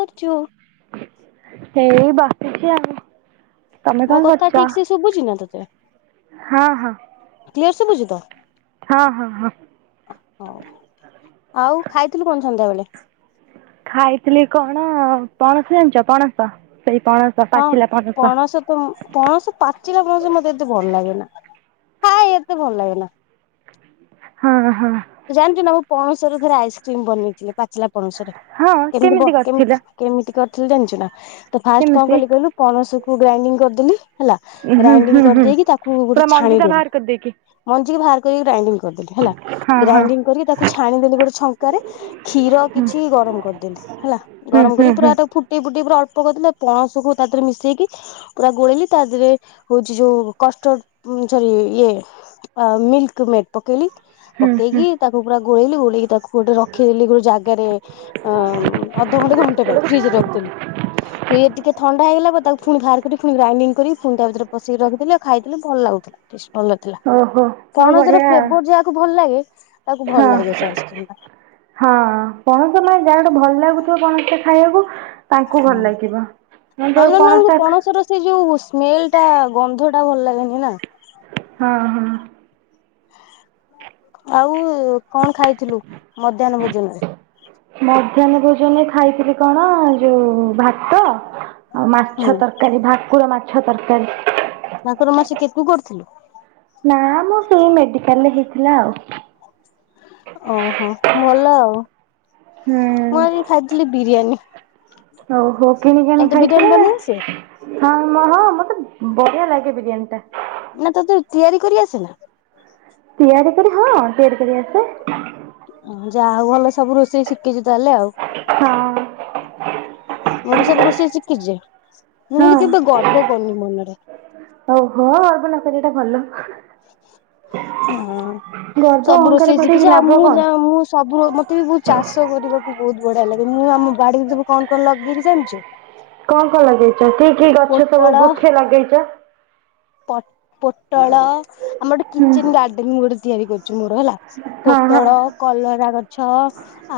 କରୁଚୁ। ହେଇ ବସିଚି ଆଉ। ତମେ ମୋ କଣ କଥା କରୁଚ ଠିକ ସେ ଶୁଭୁଛି ନା ହଁ -ହଁ। କ୍ଲିୟର୍ ସେ ବୁଝିଲ। ହଁ -ହଁ- ହଁ। ହଉ ଆଉ ଖାଇଥିଲୁ କଣ ସନ୍ଧ୍ୟାବେଳେ? ଖାଇଥିଲି କଣ ପଣସ ଜାଣିଚ ପଣସ ସେଇ ପଣସ ହଁ ପଣସ ତ ପଣସ ପାଚିଲା ପଣସ ମତେ ଏତେ ଭଲ ଲାଗେ ନା ଖାଏ ଏତେ ଭଲ ଲାଗେ ନା। ହଁ -ହଁ। ତୁ ଜାଣିଚୁ ନା ମୁଁ ପଣସରେ ଥରେ ଆଇସ୍କ୍ରିମ୍ ବନେଇଥିଲି ପାଚିଲା ପଣସରେ ହଁ କେମିତି କରିଥିଲ ବ-କେମିତି କେମିତି କରିଥିଲି ଜାଣିଚୁ ନା ତ ଫାଷ୍ଟ୍ କଣ କେମିତି? କଲି କହିଲୁ ପଣସ କୁ ଗ୍ରାଇଣ୍ଡିଙ୍ଗ୍ କରିଦେଲି ହେଲା ହୁଁ ହୁଁ ଗ୍ରାଇଣ୍ଡିଙ୍ଗ୍ ହୁଁ। କରିଦେଇକି ତାକୁ ପୁରା ଗୋଟେ ମଞ୍ଜି ଟା ଛାଣିଦେଲି। ବାହାର କରିଦେଇକି। ମଞ୍ଜି କି ବାହାର କରିକି ଗ୍ରାଇଣ୍ଡିଙ୍ଗ୍ କରିଦେଲି ହେଲା। ହଁ ହଁ। ଗ୍ରାଇଣ୍ଡିଙ୍ଗ୍ କରିକି ତାକୁ ଛାଣିଦେଲି ଗୋଟେ ଛଙ୍କାରେ କ୍ଷୀର କିଛି ଗରମ୍ କରିଦେଲି ହେଲା ହୁଁ ଗରମ୍ ହୁଁ କରିକି ହୁଁ। ପୁରା ଏଟାକୁ ଫୁ ଫୁଟେଇ ଫୁଟେଇ ପୁରା ଅଳ୍ପ କରିଦେଲା ପଣସକୁ ତାଦେରେ ମିଶେଇକି ପୁରା ଗୋଳେଇଲି ତାଦେହରେ ହଉଚି ଯଉ କଷ୍ଟଡ୍ ଉଁ- ସରି ଇଏ ଅ- ମିିଲ୍କ୍ ମେଡ୍ ପକେଇଲି ହୁଁ ହୁଁ। ପକେଇକି ତାକୁ ପୁରା ଗୋଳେଇଲି ଗୋଳେଇକି ତାକୁ ଗୋଟେ ରଖିଥିଲି ଗୋଟେ ଜାଗାରେ ଅ- ଅଧଘଣ୍ଟେ ଘଣ୍ଟେ ପାଇଁ ଫ୍ରିଜ୍ ରେ ରଖିଥିଲି। ସିଏ ଟିକେ ଥଣ୍ଡା ହେଇଗଲା ପରେ ତାକୁ ଫୁଣି ବାହାର କରି ପୁଣି ଗ୍ରାଇଣ୍ଡିଙ୍ଗ୍ କରି ପୁଣି ତା ଭିତରେ [unintelligible] ଖାଇଥିଲେ ଭଲ ଲାଗୁଥିଲା। ଟେଷ୍ଟ୍ ଭଲ ଥିଲା ଓହୋ ହଉ ପଣସର ବଢିଆ। ଫ୍ଲେବର୍ ଯାହାକୁ ଭଲ ଲାଗେ ତାକୁ ଭଲ ହଁ। ଲାଗିବ ସେ ଆଇସ୍କ୍ରିମ୍ ଟା। ହଁ ପଣସ [unintelligible] ଭଲ ଲାଗୁଥିବ ପଣସ ଖାଇବାକୁ ତାଙ୍କୁ ଭଲ ଲାଗିବ ମୁଁ ତ ହଁ ନନଙ୍କୁ ପଣସ ଖା ପଣସର ସେ ଯଉ ସ୍ମେଲ୍ ଟା ଗନ୍ଧ ଟା ଭଲ ଲାଗେନି ନା। ହଁ- ହଁ। ଆଉ କଣ ଖାଇଥିଲୁ ମଧ୍ୟାହ୍ନ ଭୋଜନରେ? ମଧ୍ୟାହ୍ନ ଭୋଜନରେ ଖାଇଥିଲି କଣ ଯଉ ଭାତ ଆଉ ହୁଁ। ମାଛ ତରକାରୀ ଭାକୁର ମାଛ ତରକାରୀ। ଭାକୁର ମାଛ କିଏ ତୁ କରିଥିଲୁ? ନା ମୁଁ ସେଇ ମେଡ଼ିକାଲ୍ ରେ ହେଇଥିଲା ଆଉ। ଓହୋ ଭଲ ଆଉ ମୁଁ ହୁଁ ଆଜି ଖାଇଥିଲି ବିରିୟାନୀ। ହଉ ହଉ କିଣିକି ଆଣିକି ତତେ ବିରିୟାନୀ ଖାଇଥିବେ? ବନେଇ ଆସେ ହଁ ମହଁ ମତେ ବଢିଆ ଲାଗେ ବିରିୟାନୀ ଟା। ନା ତତେ ତିଆରି କରି ଆସେନା? ତିଆରି କରି ହବ ତିଆରି କରି ଆସେ। ହଁ ଯା ହଉ ଭଲ ସବୁ ରୋଷେଇ ଶିଖିଚୁ ତାହେଲେ ଆଉ। ହଁ। ମୁଁ ବି ସବୁ ରୋଷେଇ ଶିଖିଚି ମୁଁ କିନ୍ତୁ କେବେ ଗର୍ବ କରୁନି ମନରେ। ଓ ହୋ ଅପଣଙ୍କର ଏଇଟା ଭଲ। ହଁ ଗର୍ବ ସବୁ ଅହଙ୍କାର ରୋଷେଇ କରିକି ଶିଖିଚି ଆଉ ଲାଭ ମୁଁ କଣ ଯା ମୁଁ ସବୁ ମତେ ବି ବହୁତୁ ଚାଷ କରିବାକୁ ବହୁତୁ ବଢିଆ ଲାଗେ ମୁଁ ଆମ ବାଡିରେ ସବୁ କଣ କଣ ଲଗେଇଚି ଜାଣିଚୁ? କଣ କଣ ଲଗେଇଚ କି କି ଗଛ ସବୁ ପୋଟଳ ବୃଖେ ଲଗେଇଚ? ପଟ ପୋଟଳ ଆମର ଗୋଟେ ହୁଁ କିଚେନେ ଗାର୍ଡେନେ ଗୋଟେ ତିଆରି କରୁଚୁ ମୋର ହେଲା। ହଁ ହଁ ପୋଟଳ କଲରା ଗଛ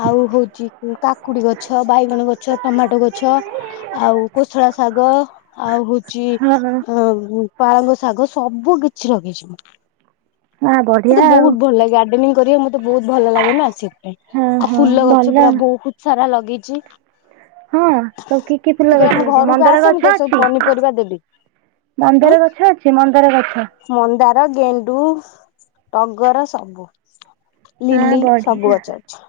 ଆଉ ହଉଚି କାକୁଡି ଗଛ ବାଇଗଣ ଗଛ ଟମାଟୋ ଗଛ। ଆଉ କୋଶଳା ଶାଗ ଆଉ ହଉଚି ହଁ ଅ ପାଳଙ୍ଗ ଶାଗ ସବୁ କିଛି ଲଗେଇଚି ମୁଁ। ହଁ ମତେ ବଢ଼ିଆ ଆଉ ବହୁତୁ ଭଲ ଲାଗେ ଗାର୍ଡେନିଂ କରିବାକୁ ମତେ ବହୁତୁ ଭଲ ଲାଗେ ନା ସେଥିପାଇଁ। ହଁ ଆଉ ହଁ ଫୁଲ ଗଛ ଭଲ ପୁରା ବହୁତୁ ସାରା ଲଗେଇଚି। ହଁ ସବୁ କି କି ଫୁଲ ତୁ କେବେ ଗଛ ଆମ ଲଗେଇଛ ଘରକୁ ମନ୍ଦାର ଆସେ ମୁଁ ଗଛ ତତେ ସବୁ ଅଛି ପନିପରିବା ଦେବି। ଉଁ ମନ୍ଦାର ଗଛ ଅଛି ମନ୍ଦାର ଗଛ? ମନ୍ଦାର ଗେଣ୍ଡୁ ଟଗର ସବୁ। ହଁ ଲିଲି ସବୁ ବଢିଆ ଗଛ ଅଛି।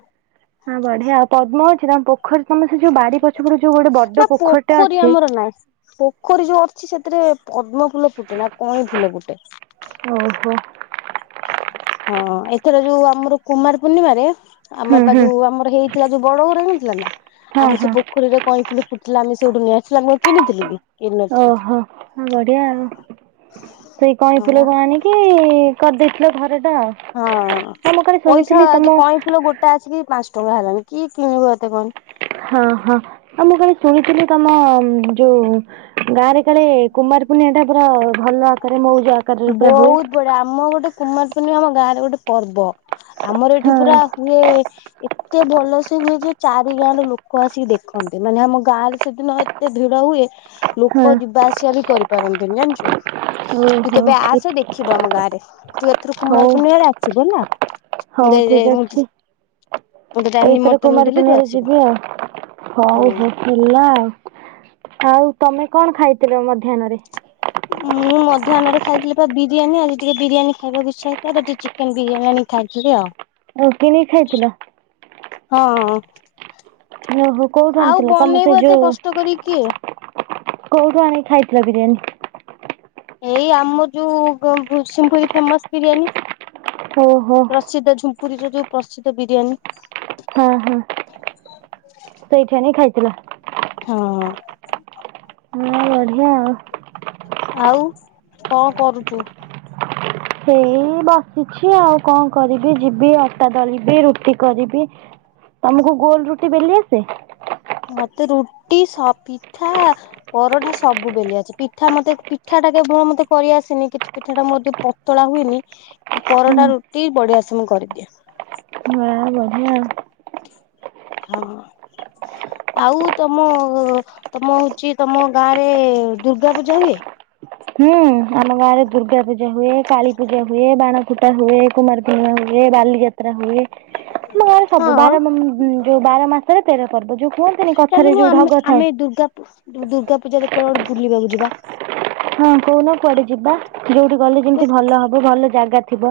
ହଁ ବଢିଆ ଆଉ ପଦ୍ମ ଅଛି ତମ ପୋଖରୀ ତମ ସେ ଯୋଉ ବାଡି ପ ଛ ପଟେ ଯୋଉ ବଡ ନା ପୋଖରୀଟା ପୋଖରୀ ଅଛି ଆମର ନାହିଁ। ପୋଖରୀ ଯୋଉ ଅଛି ସେଥିରେ ପଦ୍ମ ଫୁଲ ଫୁଟେନା କଇଁ ଫୁଲ ଫୁଟେ। ଓହୋ। ହଁ ଏଥର ଯୋଉ ଆମର କୁମାର ପୂର୍ଣିମାରେ ହୁଁ ଆମର ପା ହୁଁ ଯୋଉ ଆମର ହେଇଥିଲା ଯୋଉ ବଡ ଘର ହେଇଥିଲା ନା ହଁ ଆମ ସେ ହଁ ପୋ ପୋଖରୀରେ କଇଁ ଫୁଲ ଫୁଟିଥିଲା ଆମେ ସେଠୁ ନେଇଆସିଲୁ ଆଉ କିଣିଥିଲୁ କି? କିଣିନଥିଲୁ ଓହୋ ବଢିଆ ଆଉ ସେଇ କଇଁ ହଁ ଫୁଲ କୁ ଆଣି କି କରିଦେଇଥିଲ ଘର ଟା ଆଉ। ହଁ ହଁ ମୁଁ କାଳେ ପଇସା ଶୁଣିଥିଲି ଆଜି ତମ କଇଁ ଫୁଲ ଗୋଟା ଆସିକି ପାଞ୍ଚ ଟଙ୍କା ହେଲାଣି କିଏ କିଣିବ ଏତେ କହନି। ହଁ ହଁ ଆଉ ମୁଁ ଖାଲି ଶୁଣିଥିଲି ତମ ଯୋଉ ଗାଁ ରେ କାଳେ କୁମାର ପୁର୍ଣ୍ଣିଆ ଟା ପୁରା ଭଲ ଆକାରରେ ମଉଜ ଆକାରରେ ପୁରା ହୁଏ। ପଡ଼ା ଆମ ଗୋଟେ କୁମାର ପୂର୍ଣ୍ଣିମା ଆମ ଗାଁରେ ଗୋଟେ ପର୍ବ ଆମର ଏଠି ହଁ ପୁରା ହୁଏ ଏତେ ଭଲ ସେ ହୁଏ ଯେ ଚାରି ଗାଁର ଲୋକ ଆସିକି ଦେଖନ୍ତି ମାନେ ଆମ ଗାଁରେ ସେଦିନ ଏତେ ଭିଡ ହୁଏ। [unintelligible] କୋଇ ଯିବା ଆସିବା ବି କରିପାରନ୍ତିନି ଜାଣିଚୁ ତୁ ଓହୋ କେବେ ଆସେ ଦେଖିବୁ ଆମ ଗାଁରେ। ତୁ ଏଥର ହଉ କୁମାରପୂର୍ଣ୍ଣିମାରେ ଆସିବୁ ହେଲା। ହଉ ଠିକ ଅଛି ମୁଁ ତତେ ଏଇଥର ନିମନ୍ତ୍ରଣ କୁମାର ଦେଲି ତୁ ପୂର୍ଣ୍ଣିମାରେ ଆସିବୁ ଯିବି ଆଉ। ହଉ ହୁଁ। ହେ ହେଲା ଆଉ ଆଉ ତମେ କଣ ଖାଇଥିଲ ମଧ୍ୟାହ୍ନରେ? ମୁଁ ମଧ୍ୟାହ୍ନରେ ଖାଇଥିଲିପା ବିରିୟାନୀ ଆଜି ଟିକେ ବିରିୟାନୀ ଖାଇବାକୁ ଇଚ୍ଛା ହେଇଥିଲା ତ ଟିକେ ଚିକେନ ବିରିୟାନୀ ଆଣି ଖାଇଥିଲି ଆଉ। ଆଉ କିଣିକି ଖାଇଥିଲ? ହଁ। ଓହୋ କୋଉଠୁ ଆଉ ଆଣିଥିଲ ତମ ସେଇ ବନେଇବ ଏତେ ଯୋଉ? କଷ୍ଟ କରି କିଏ? କୋଉଠୁ ଆଣି ଖାଇଥିଲ ବିରିୟାନୀ? ଏଇ ଆମ ଯୋଉ ଗମ୍ପୁସିଂପୁର ଫେମସ୍ ବିରିୟାନୀ। ଓହୋ। ପ୍ରସିଦ୍ଧ ଝୁମ୍ପୁରୀର ଯୋଉ ପ୍ରସିଦ୍ଧ ବିରିୟାନୀ। ହଁ ହଁ ସେଇଠି ଆଣି ଖାଇଥିଲ। ହଁ। ହଁ ବଢ଼ିଆ ଆଉ। ଆଉ କଣ କରୁଛୁ? ସେଇ ବସିଛି ଆଉ କଣ କରିବି ଯିବି ଆ ଅଟା ଦଳିବି ରୁଟି କରିବି ତମକୁ ଗୋଲ ରୁଟି ବେଲି ଆସେ? ମତେ ରୁଟି ସା ପିଠା ପରଟା ସବୁ ବେଲି ଅସେ ପିଠା ମତେ ପିଠା ଟା କେବଳ ମତେ କରିଆସେନି କିଛି ପିଠା ଟା ମଧ୍ୟ ପତଳା ହୁଏନି ହୁଁ ପରଟା ରୁଟି ବଢ଼ିଆସେ ମୁଁ କରିଦିଏ। ହଁ ବଢ଼ିଆ। ହଁ। ଆଉ ତମ ତମ ହଉଛି ତମ ଗାଁ ରେ ଦୁର୍ଗା ପୂଜା ହୁଏ? ହୁଁ ଆମ ଗାଁରେ ଦୁର୍ଗା ପୂଜା ହୁଏ କାଳୀ ପୂଜା ହୁଏ ବାଣ ଫୁଟା ହୁଏ କୁମାରପୂର୍ଣ୍ଣିମା ହୁଏ ବାଲିଯାତ୍ରା ଯାତ୍ରା ହୁଏ ମାନେ ସବୁ ହଁ। ବାର ଯୋଉ ବାର ମାସରେ ତେର ପର୍ବ ଯୋଉ କୁହନ୍ତିନି କଥାରେ ଚାଲୁନୁ ଯୋଉ ଆମେ ଢଗ ଥାଏ। ଆମେ ଦୁର୍ଗା ଦୁର୍ଗା ପୂଜାରେ କୁଆଡ଼େ ବୁଲିବାକୁ ଯିବା। ହଁ କହୁନ କୁଆଡ଼େ ଯିବା ଯୋଉଠି ଗଲେ ଯେମିତି ଭଲ ହବ ଭଲ ଜାଗା ଥିବ।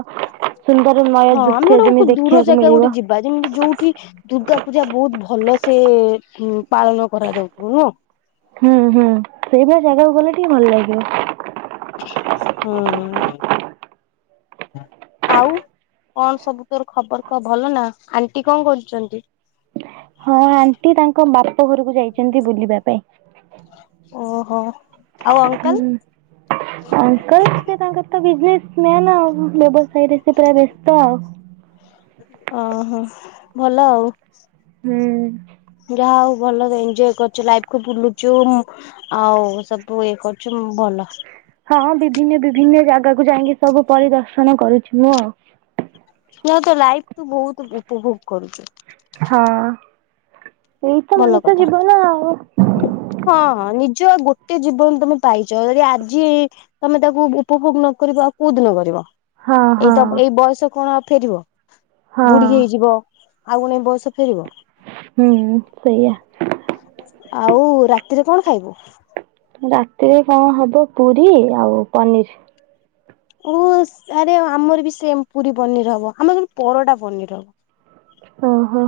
ସୁନ୍ଦର ନୂଆ ହଁ ଆମେ ଦୃଶ୍ୟ ଗୋଟେ ଯେମିତି ଦୂର ଦେଖିବାକୁ ଜାଗା ଗୋଟେ ମିଳିବ। ଯିବା ଯୋଉଠି ଦୁର୍ଗା ପୂଜା ବହୁତ ଭଲସେ ପାଳନ କରାଯାଉଥିବ ନୁହଁ। ହୁଁ ହୁଁ ସେଇଭଳିଆ ଜାଗାକୁ ଗଲେ ଟିକେ ଭଲ ଲାଗିବ। ହୁଁ ଆଉ। କଣ ସବୁ ତୋର ଖବର କାହ ଭଲ ନା ଆଣ୍ଟି କଣ କରୁଛନ୍ତି? ହଁ ଆଣ୍ଟି ତାଙ୍କ ବାପ ଘରକୁ ଯାଇଛନ୍ତି ବୁଲିବା ପାଇଁ। ଓହୋ। ଆଉ ଅଙ୍କଲ ହୁଁ। ଆଙ୍କଲ୍ ସେ ତାଙ୍କର ତ ବିଜନେସ୍ ମାନ୍ ବ୍ୟବସାୟରେ ସେ ପୁରା ବ୍ୟସ୍ତ। ଓହୋ ଭଲ ଆଉ। ହୁଁ। ଯାହା ହଉ ଭଲ ଏଞଜୟ କରୁଚୁ ଲାଇଫ୍ କୁ ବୁଲୁଚୁ। ଆଉ ସବୁ ଇଏ କରୁଚୁ ଭଲ। ହଁ ବିଭିନ୍ନ ବିଭିନ୍ନ ଜାଗାକୁ ଯାଇକି ସବୁ ପରିଦର୍ଶନ କରୁଛି ମୁଁ ଆଉ। ତୁ ଆଉ ତ ଲାଇଫ୍ ତୁ ବହୁତ ଉପଭୋଗ କରୁଚୁ। ହଁ ଏଇତ ଭଲ ମଣିଷ କଥା। ଜୀବନ। ହଁ ହଁ ନିଜ ଗୋଟେ ଜୀବନ ତମେ ପାଇଛ ଯଦି ଆଜି ତମେ ତାକୁ ଉପଭୋଗ ନ କରିବ ଆଉ କଉ ଦିନ କରିବ ହଁ ହଁ ଏଇଟା ଏଇ ବୟସ କଣ ଆଉ ଫେରିବ? ହଁ ବୁଢ଼ୀ ହେଇଯିବ ଆଉ କଣ ଏ ବୟସ ଫେରିବ? ହୁଁ ସେଇଆ। ଆଉ ରାତିରେ କଣ ଖାଇବୁ? ରାତିରେ କଣ ହବ ପୁରୀ ଆଉ ପନିର। ଓ ଆରେ ଆମର ବି ସେମ୍ ପୁରୀ ପନିର ହବ ଆମର କିନ୍ତୁ ପରଟା ପନିର ହବ। ଓହୋ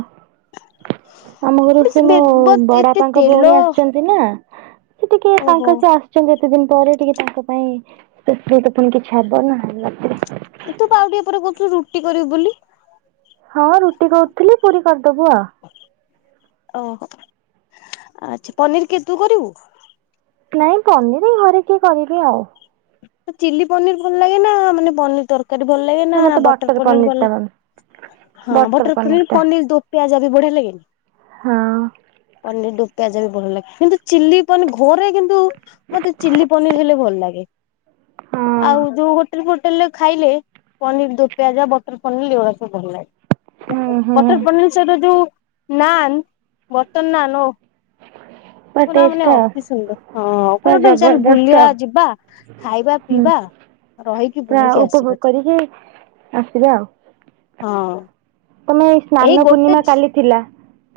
ଆମ ଘରୁ ସେ ମୋ ହବ ବଟ ଏତେ ବଡପାଙ୍କ ତେଲ ଭଉଣୀ ଆସିଛନ୍ତି। ନା ସେ ଟିକେ ଓହୋ ତାଙ୍କ ସେ ଆସ। ଆ ଏତେ ଦିନ ପରେ ଟିକେ ତାଙ୍କ ପାଇ ଫୁଣି କିଛି ହବ ନା। [unintelligible] ତୁ ପା ଆଉଟିକେ ପରେ କହୁଥିଲୁ ରୁଟି କରିବୁ ବୋଲି। ହଁ ରୁଟି କହୁଥିଲି ପୁରୀ କରିଦବୁ ଆଉ। ଓହୋ ଆଛା ପନିର କିଏ ତୁ କରିବୁ। ନାଇଁ ପନିର ଘରେ କିଏ କରିବି ଆଉ। ତ ଚିଲି ପନିର ଭଲ ଲାଗେ ନା ମାନେ ପନିର ତରକାରୀ। ତରକାରୀ ଭଲ ଲାଗେ ନା ମତେ ବଟର ପନିରି ପନିର ଭଲ ଟା ମାମ ଲ ହଁ ବଟର ପନିର ପନରି ଟା ପୁଣି ବଟର। ପିଆଜ ବି ବଢିଆ ଲଗେ। ହଁ ପନିର ପିଆଜ ବି ଭଲ ଲାଗେ କିନ୍ତୁ ଚିଲି ପନି ଘରେ। କିନ୍ତୁ ମତେ ଚିଲି ପନିର ହେଲେ ଭଲ ଲାଗେ। ଆଉ ହଁ ଯୋଉ ହୋଟେଲ ଫୋଟେଲେରେ ଖାଇଲେ। ପନିର ଦୋ ପିଆଜ ବଟର ପନିର ଭଲ ଲାଗେ। ହୁଁ ହୁଁ ବଟର ପନିର ସହିତ ଯୋଉ ନାନ୍ ବର୍ତନ ନାନ୍ ଓ। ପୁରା ପୁଲା ଟେଷ୍ଟ ମାନେ ଆଉ ଅତି ସୁନ୍ଦର ହଁ ପୁରା କୋଣ ଠୁ ଚାଲ ଜବରଦସ୍ତ ଆଉ ବୁଲିବାକୁ ଯିବା। ଖାଇବା ହୁଁ ପିଇବା ରହିକି ପୁରା ବୁଲିକି ଉପଭୋଗ ଆସିବା। କରିକି ଆସିବା ଆଉ ହଁ ତମେ ଏଇ ସ୍ନାନ ଗୋଟେ ପୂର୍ଣ୍ଣିମା କାଲି ଥିଲା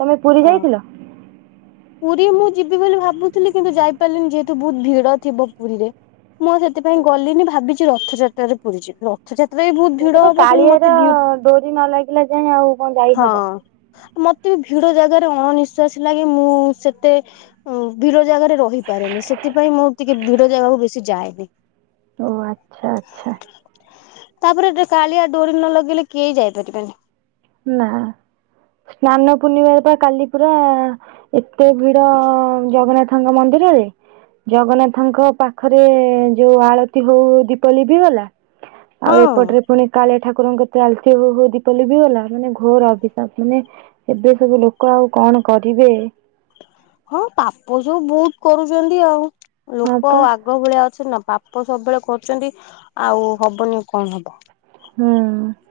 ତମେ ପୁରୀ ହଁ ଯାଇଥିଲ। ପୁରୀ ମୁଁ ଯିବି ବୋଲି ଭାବୁଥିଲି କିନ୍ତୁ ଯାଇପାରିଲିନି ଯେହେତୁ ବହୁତ ଭିଡ ଥିବ ପୁରୀରେ। ମୁଁ ଆ ସେଥିପାଇଁ ଗଲିନି ଭାବିଛି ରଥଯାତ୍ରାରେ ପୁରୀ ଯିବି ରଥଯାତ୍ରା ବି ବହୁତ। ଭିଡ ହବ କିନ୍ତୁ ମତେ କାଳିଆର ଭି ହଁ ଡୋରି ନ ଲାଗିଲା ଯାଇଏଁ ଆଉ କଣ ଯାଇହବ। ମତେ ବି ଭିଡ ଜାଗାରେ ଅଣନିଶ୍ଵାସ ଲାଗେ ମୁଁ ସେତେ। ଉ ଭିଡ ଜାଗାରେ ରହିପାରେନି ସେଥିପାଇଁ ମୁଁ ଟିକେ ଭିଡ ଜାଗାକୁ ବେଶି ଯାଏନି। ଆଛା। ତାପରେ ଏ କାଳିଆ ଡୋରି ନ ଲଗେଇଲେ କେହି ଯାଇପାରିବେନି। ନା ସ୍ନାନ ପୂର୍ଣ୍ଣିମାରେ ପା କାଲି ପରା। ଏତେ ଭିଡ ଜଗନ୍ନାଥଙ୍କ ମନ୍ଦିରରେ। ଜଗନ୍ନାଥଙ୍କ ପାଖରେ ଯୋଉ ଆଳତି ହଉଉ ଦୀପ ଲିଭିଗଲା। ଆଉ ହଁ ଏପଟରେ ପୁଣି କାଳିଆ ଠାକୁରଙ୍କ କତିରେ ଆଳତି ହଉ ହଉ ଦୀପ ଲିଭିଗଲା। ମାନେ ଘୋର ଅବିଶ୍ୱାସ ମାନେ ଏବେ ସବୁ ଲୋକ ଆଉ କଣ କରିବେ। ହଁ ପାପ ଯୋଉ ବହୁତ କରୁଛନ୍ତି ଆଉ ହଁ ଲୋକ ପା ଆଉ ଆଗ। ଆଗ ଭଳିଆ ଅଛନ୍ତି ନା ପାପ ସବୁବେଳେ କରୁଛନ୍ତି ଆଉ ହବନି କଣ ହବ। ହୁଁ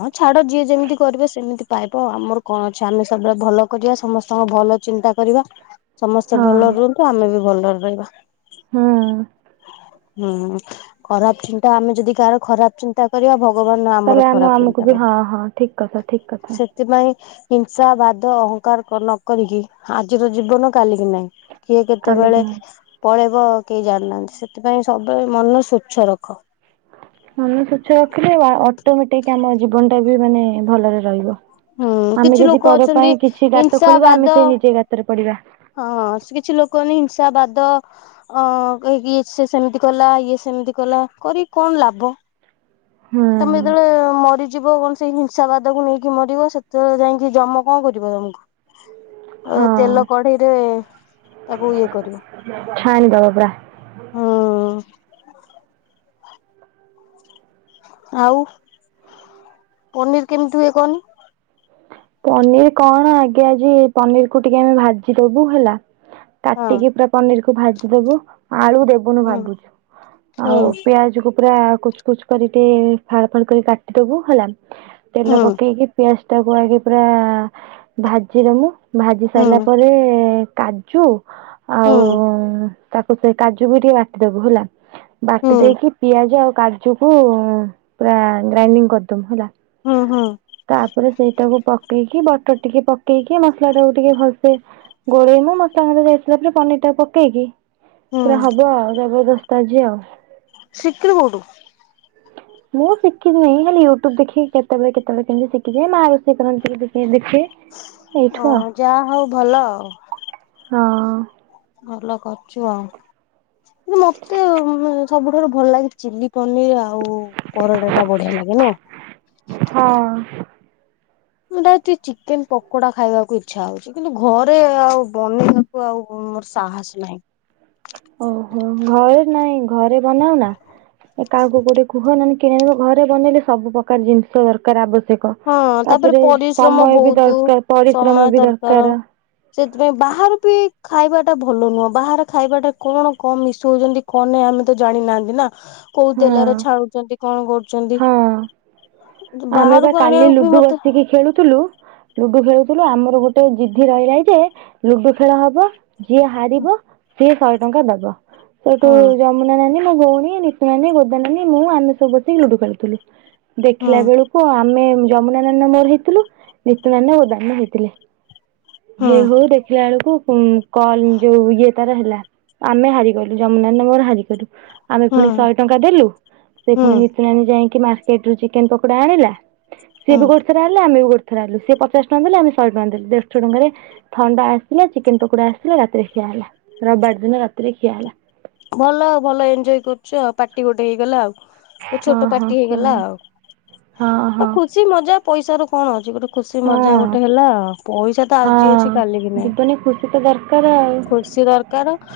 ହଁ ଛାଡ ଯିଏ ଯେମିତି କରିବେ ସେମିତି ପାଇବ ଆମର କଣ ଅଛି ଆମେ ସବୁବେଳେ ଭଲ କରିବା ସମସ୍ତଙ୍କ ଭଲ ଚିନ୍ତା। କରିବା ସମସ୍ତେ ହଁ ଭଲରେ ରୁହନ୍ତୁ ଆମେ ବି ଭଲରେ ରହିବା। ହଁ ହୁଁ ଖରାପ ଚିନ୍ତା ଆମେ ଯଦି କାହାର ଖରାପ ଚିନ୍ତା କରିବା ଭଗବାନ ତାହେଲେ ଆମର ଆମ ଖରାପ। ଆମକୁ ଚିନ୍ତା ବି ହଁ କରିବେ ହଁ ଠିକ୍ କଥା ଠିକ୍ କଥା। ସେଥିପାଇଁ ହିଂସା ବାଦ ଅହଂଙ୍କାର କ ନକରିକି ଆଜିର ଜୀବନ କାଲିକି ନାହିଁ। କିଏ କାଲିକି କେତେବେଳେ ପଳେଇବ କେହି ଜାଣିନାହାନ୍ତି ସେଥିପାଇଁ ସବୁବେଳେ ମନ ସ୍ଵଚ୍ଛ ରଖ। ମନ ସ୍ବଚ୍ଛ ରଖିଲେ ଅଟୋମେଟିକ ଆମ ଜୀବନ ଟା ବି ମାନେ ଭଲରେ ରହିବ। ହୁଁ ଆମେ କିଛି ଯଦି ଲୋକ ପର ଅଛନ୍ତି ପାଇଁ କିଛି ଗାତ ଖୋଳିବା ଆମେ ସେଇ ନିଜେ ଗାତରେ ପଡିବା। ହଁଁ ସକିଛି ଲୋକମାନେ ହିଂସା ବାଦ। ଅ କହିକି ସେ ସେମିତି କଲା ଇଏ ସେମିତି କଲା କରିକି କଣ ଲାଭ? ହୁଁ ତମେ ଯେତେବେଳେ ମରିଯି ଯିବ କଣ ସେଇ ହିଂସାବାଦକୁ ନେଇକି ମରିବ ସେତେବେଳେ ଯାଇକି ଯମ କଣ କରିବ ତମକୁ? ଏ ହଁ ତେଲ କଢେଇରେ ତାକୁ ଇଏ କରିବ। ଛାଣିଦବ ପୁରା। ହଁ। ଆଉ ପନିର୍ କେମିତି ହୁଏ କହନି? ପନିର କଣ ଆଗେ ଆଜି ପନିର କୁ ଟିକେ ଆମେ ଭାଜିଦବୁ ହେଲା। ହଁ କାଟିକି ପୁରା ପନିର୍ କୁ ଭାଜିଦବୁ ଆଳୁ ଦେବ୍ [unintelligible] ହୁଁ ଭାବୁଛୁ ଆଉ ହୁଁ ପିଆଜକୁ ପୁରା କୁଚ୍ କୁଚ୍ କରି ଟିଏ ଫାଳ ଫାଳ କରି କାଟିଦବୁ ହେଲା ତେଲ ପକେଇକି ପିଆଜ୍ ତା [unintelligible] ପୁରା ଭାଜିଦମୁ ଭାଜି ହୁଁ ସାରିଲା ପରେ କାଜୁ ହୁଁ ଆଉ ଉ ତାକୁ ସେ କାଜୁ ବି ଟିକେ ବାଟିଦବୁ ହେଲା। ହୁଁ ବାଟି ଦେଇକି ପିଆଜ ଆଉ କାଜୁକୁ ପୁରା ଗ୍ରାଇଡିଙ୍ଗ କରିଦବୁ ହେଲା। ହୁଁ ହୁଁ। ତାପରେ ସେଇଟାକୁ ପକେଇକି ବଟର ଟିକେ ପକେଇକି ମସଲା ଟାକୁ ଟିକେ ଭଲସେ ଗୋଳେଇମୁ ମସଲା [unintelligible] ଲେ ପନିର୍ ଟା ପକେଇକି ହୁଁ ପୁରା ହବ ଆଉ [unintelligible] ଆଜି ଆଉ। ଶିକିଲୁ କୋଠୁ? ମୁଁ ଶିଖି ନାହିଁ ଖାଲି ୟୁଟ୍ୟୁବ ଦେଖି କେତେବେଳେ କେତେବେଳେ କେମିତି ଶିଖିିଯାଏ ମା ବସି କରନ୍ତି ଦେ ଦେଖେ। ଓହ ଯାଆ ହଉ ଭଲ ଆଉ। ହଁ। ଭଲ କରୁଛୁ ଆଉ। କିନ୍ତୁ ମତେ ସବୁଠାରୁ ଭଲ ଲାଗେ ଚିଲି ପନିର ଆଉ। ପରଟା ଟା ବଢିଆ ଲାଗେ ନୁହ୍ନ। ହଁ ହଁ। [unintelligible] ଚିକେନ ପକୋଡା ଖାଇବାକୁ ଇଛା ହଉଛି। କିନ୍ତୁ ଘରେ ଆଉ ବନେଇବାକୁ ଆଉ ମୋ ମୋର ସାହସ ନାହିଁ। ଓହୋ ଘରେ ନାଇଁ ଘରେ ବନାଅ ନା। କାହାକୁ ଗୋଟେ କୁହ ନହେ କି [unintelligible] ଘରେ ବନେଇଲେ ସବୁ ପ୍ରକାର ଜିନିଷ ଦରକାର ଆବଶ୍ୟ- ହଁ ତାପରେ ପରିଶ୍ରମ ସମୟ ବି ବହୁତ ଦରକାର ପରିଶ୍ରମ ବି ଦରକାର। ସେଥିପାଇଁ ବାହହାର ବି ଖାଇବାଟା ଭଲ ନୁହଁ। ବାହାରେ ଖାଇବାଟା କଣ କମ ମିସ ହଉଛନ୍ତି। କନ ନାଇଁ ଆମେ ତ ଜାଣିନାହାନ୍ତି ନା। କୋଉ ହଁ ତେଲରେ ଛାଣୁଛନ୍ତି କଣ କରୁଛନ୍ତି। ହଁ। ଆମେ ବାହାର ବା କାଲି ଲୁଡୁ ବସିକି ଖେଳୁଥିଲୁ। ଲୁଡୁ ଖେଳୁଥିଲୁ ଆମର ଗୋଟେ ଜିଦ୍ଧି ରହିଲା ଯେ ଲୁଡୁ ଖେଳ ହବ ଯିଏ ହାରିବ ସିଏ ଶହେ ଟଙ୍କା ଦବ ସେଠୁ ହୁଁ। ଯମୁନା ନାନୀ ମୋ ଭଉଣୀ ମିଶି ଗୋଦାନନାନୀ ବୋଦାନାନୀ ମୁଁ ଆମେ ସବୁ ବସିକି ଲୁଡୁ ଖେଳୁଥିଲୁ। ହଁ ଦେଖିଲା ବେଳକୁ କୁ ଆମେ ଯମୁନା ନାନା ମୋର ହେଇଥିଲୁ ନିତୁନାନ ଓଦାନ ହେଇଥିଲେ। ହଁ ହେଇ ହଉ ଦେଖିଲା ବେଳକୁ ହୁଁ କ ଯୋଉ ଇଏ ତାର ହେଲା ଆମେ ହାରି ଗଲୁ ଯମୁନା ନାର ମୋର ହାରି ଗଲୁ। ଆମେ ପୁଣି ହଁ ଶହେ ଟଙ୍କା ଦେଲୁ ସେ ହଁ ପୁଣି ନିତିନାନୀ ଯାଇକି ମାର୍କେଟରୁ ଚିକେନ ପକୋଡା ଆଣିଲା। ସିଏ ବି ହଁ ଗୋଟେ ଥର ଆଣିଲା। ଆମ ବି ଗୋଟେ ଥର ଆଣିଲୁ ସିଏ ପଚାଶ ଟଙ୍କା ଦେଲେଆମେ ଶହେ ଟଙ୍କା ଦେଲୁ ଦେଢଶହ ଟଙ୍କାରେ ଥଣ୍ଡା ଆସିଲା ଚିକେନ ପକୋଡା ଆସିଲା ରାତିରେ ଖିଆ ହେଲା। ରବିବାର ଦିନ ରାତିରେ ଖିଆ ହେଲା। ଭଲ ଆଉ ଭଲ ଏଞଜୟ କରୁଛ ଆଉ ପାର୍ଟି ଗୋଟେ ହେଇଗଲା ଆଉ। ହଁ ଛୋଟ ହଁ ପାର୍ଟି ହେଇଗଲା କୁହନା ଆଉ। ହଁ ଆଉ ହଁ ଖୁସି ମଜାକ ପଇସା ର କଣ ଅଛି ଗୋଟେ ଖୁସି ମଜା ହଁ। ଗୋଟେ ହେଲା। ପଇସା ତ ଆଜି ହଁ ଅଛି କାଲି କି ନାଇଁ। ଜୀବନରେ ଖୁସି ତ ଦରକାର ଆଉ। ଖୁର୍ସି ଦରକାର।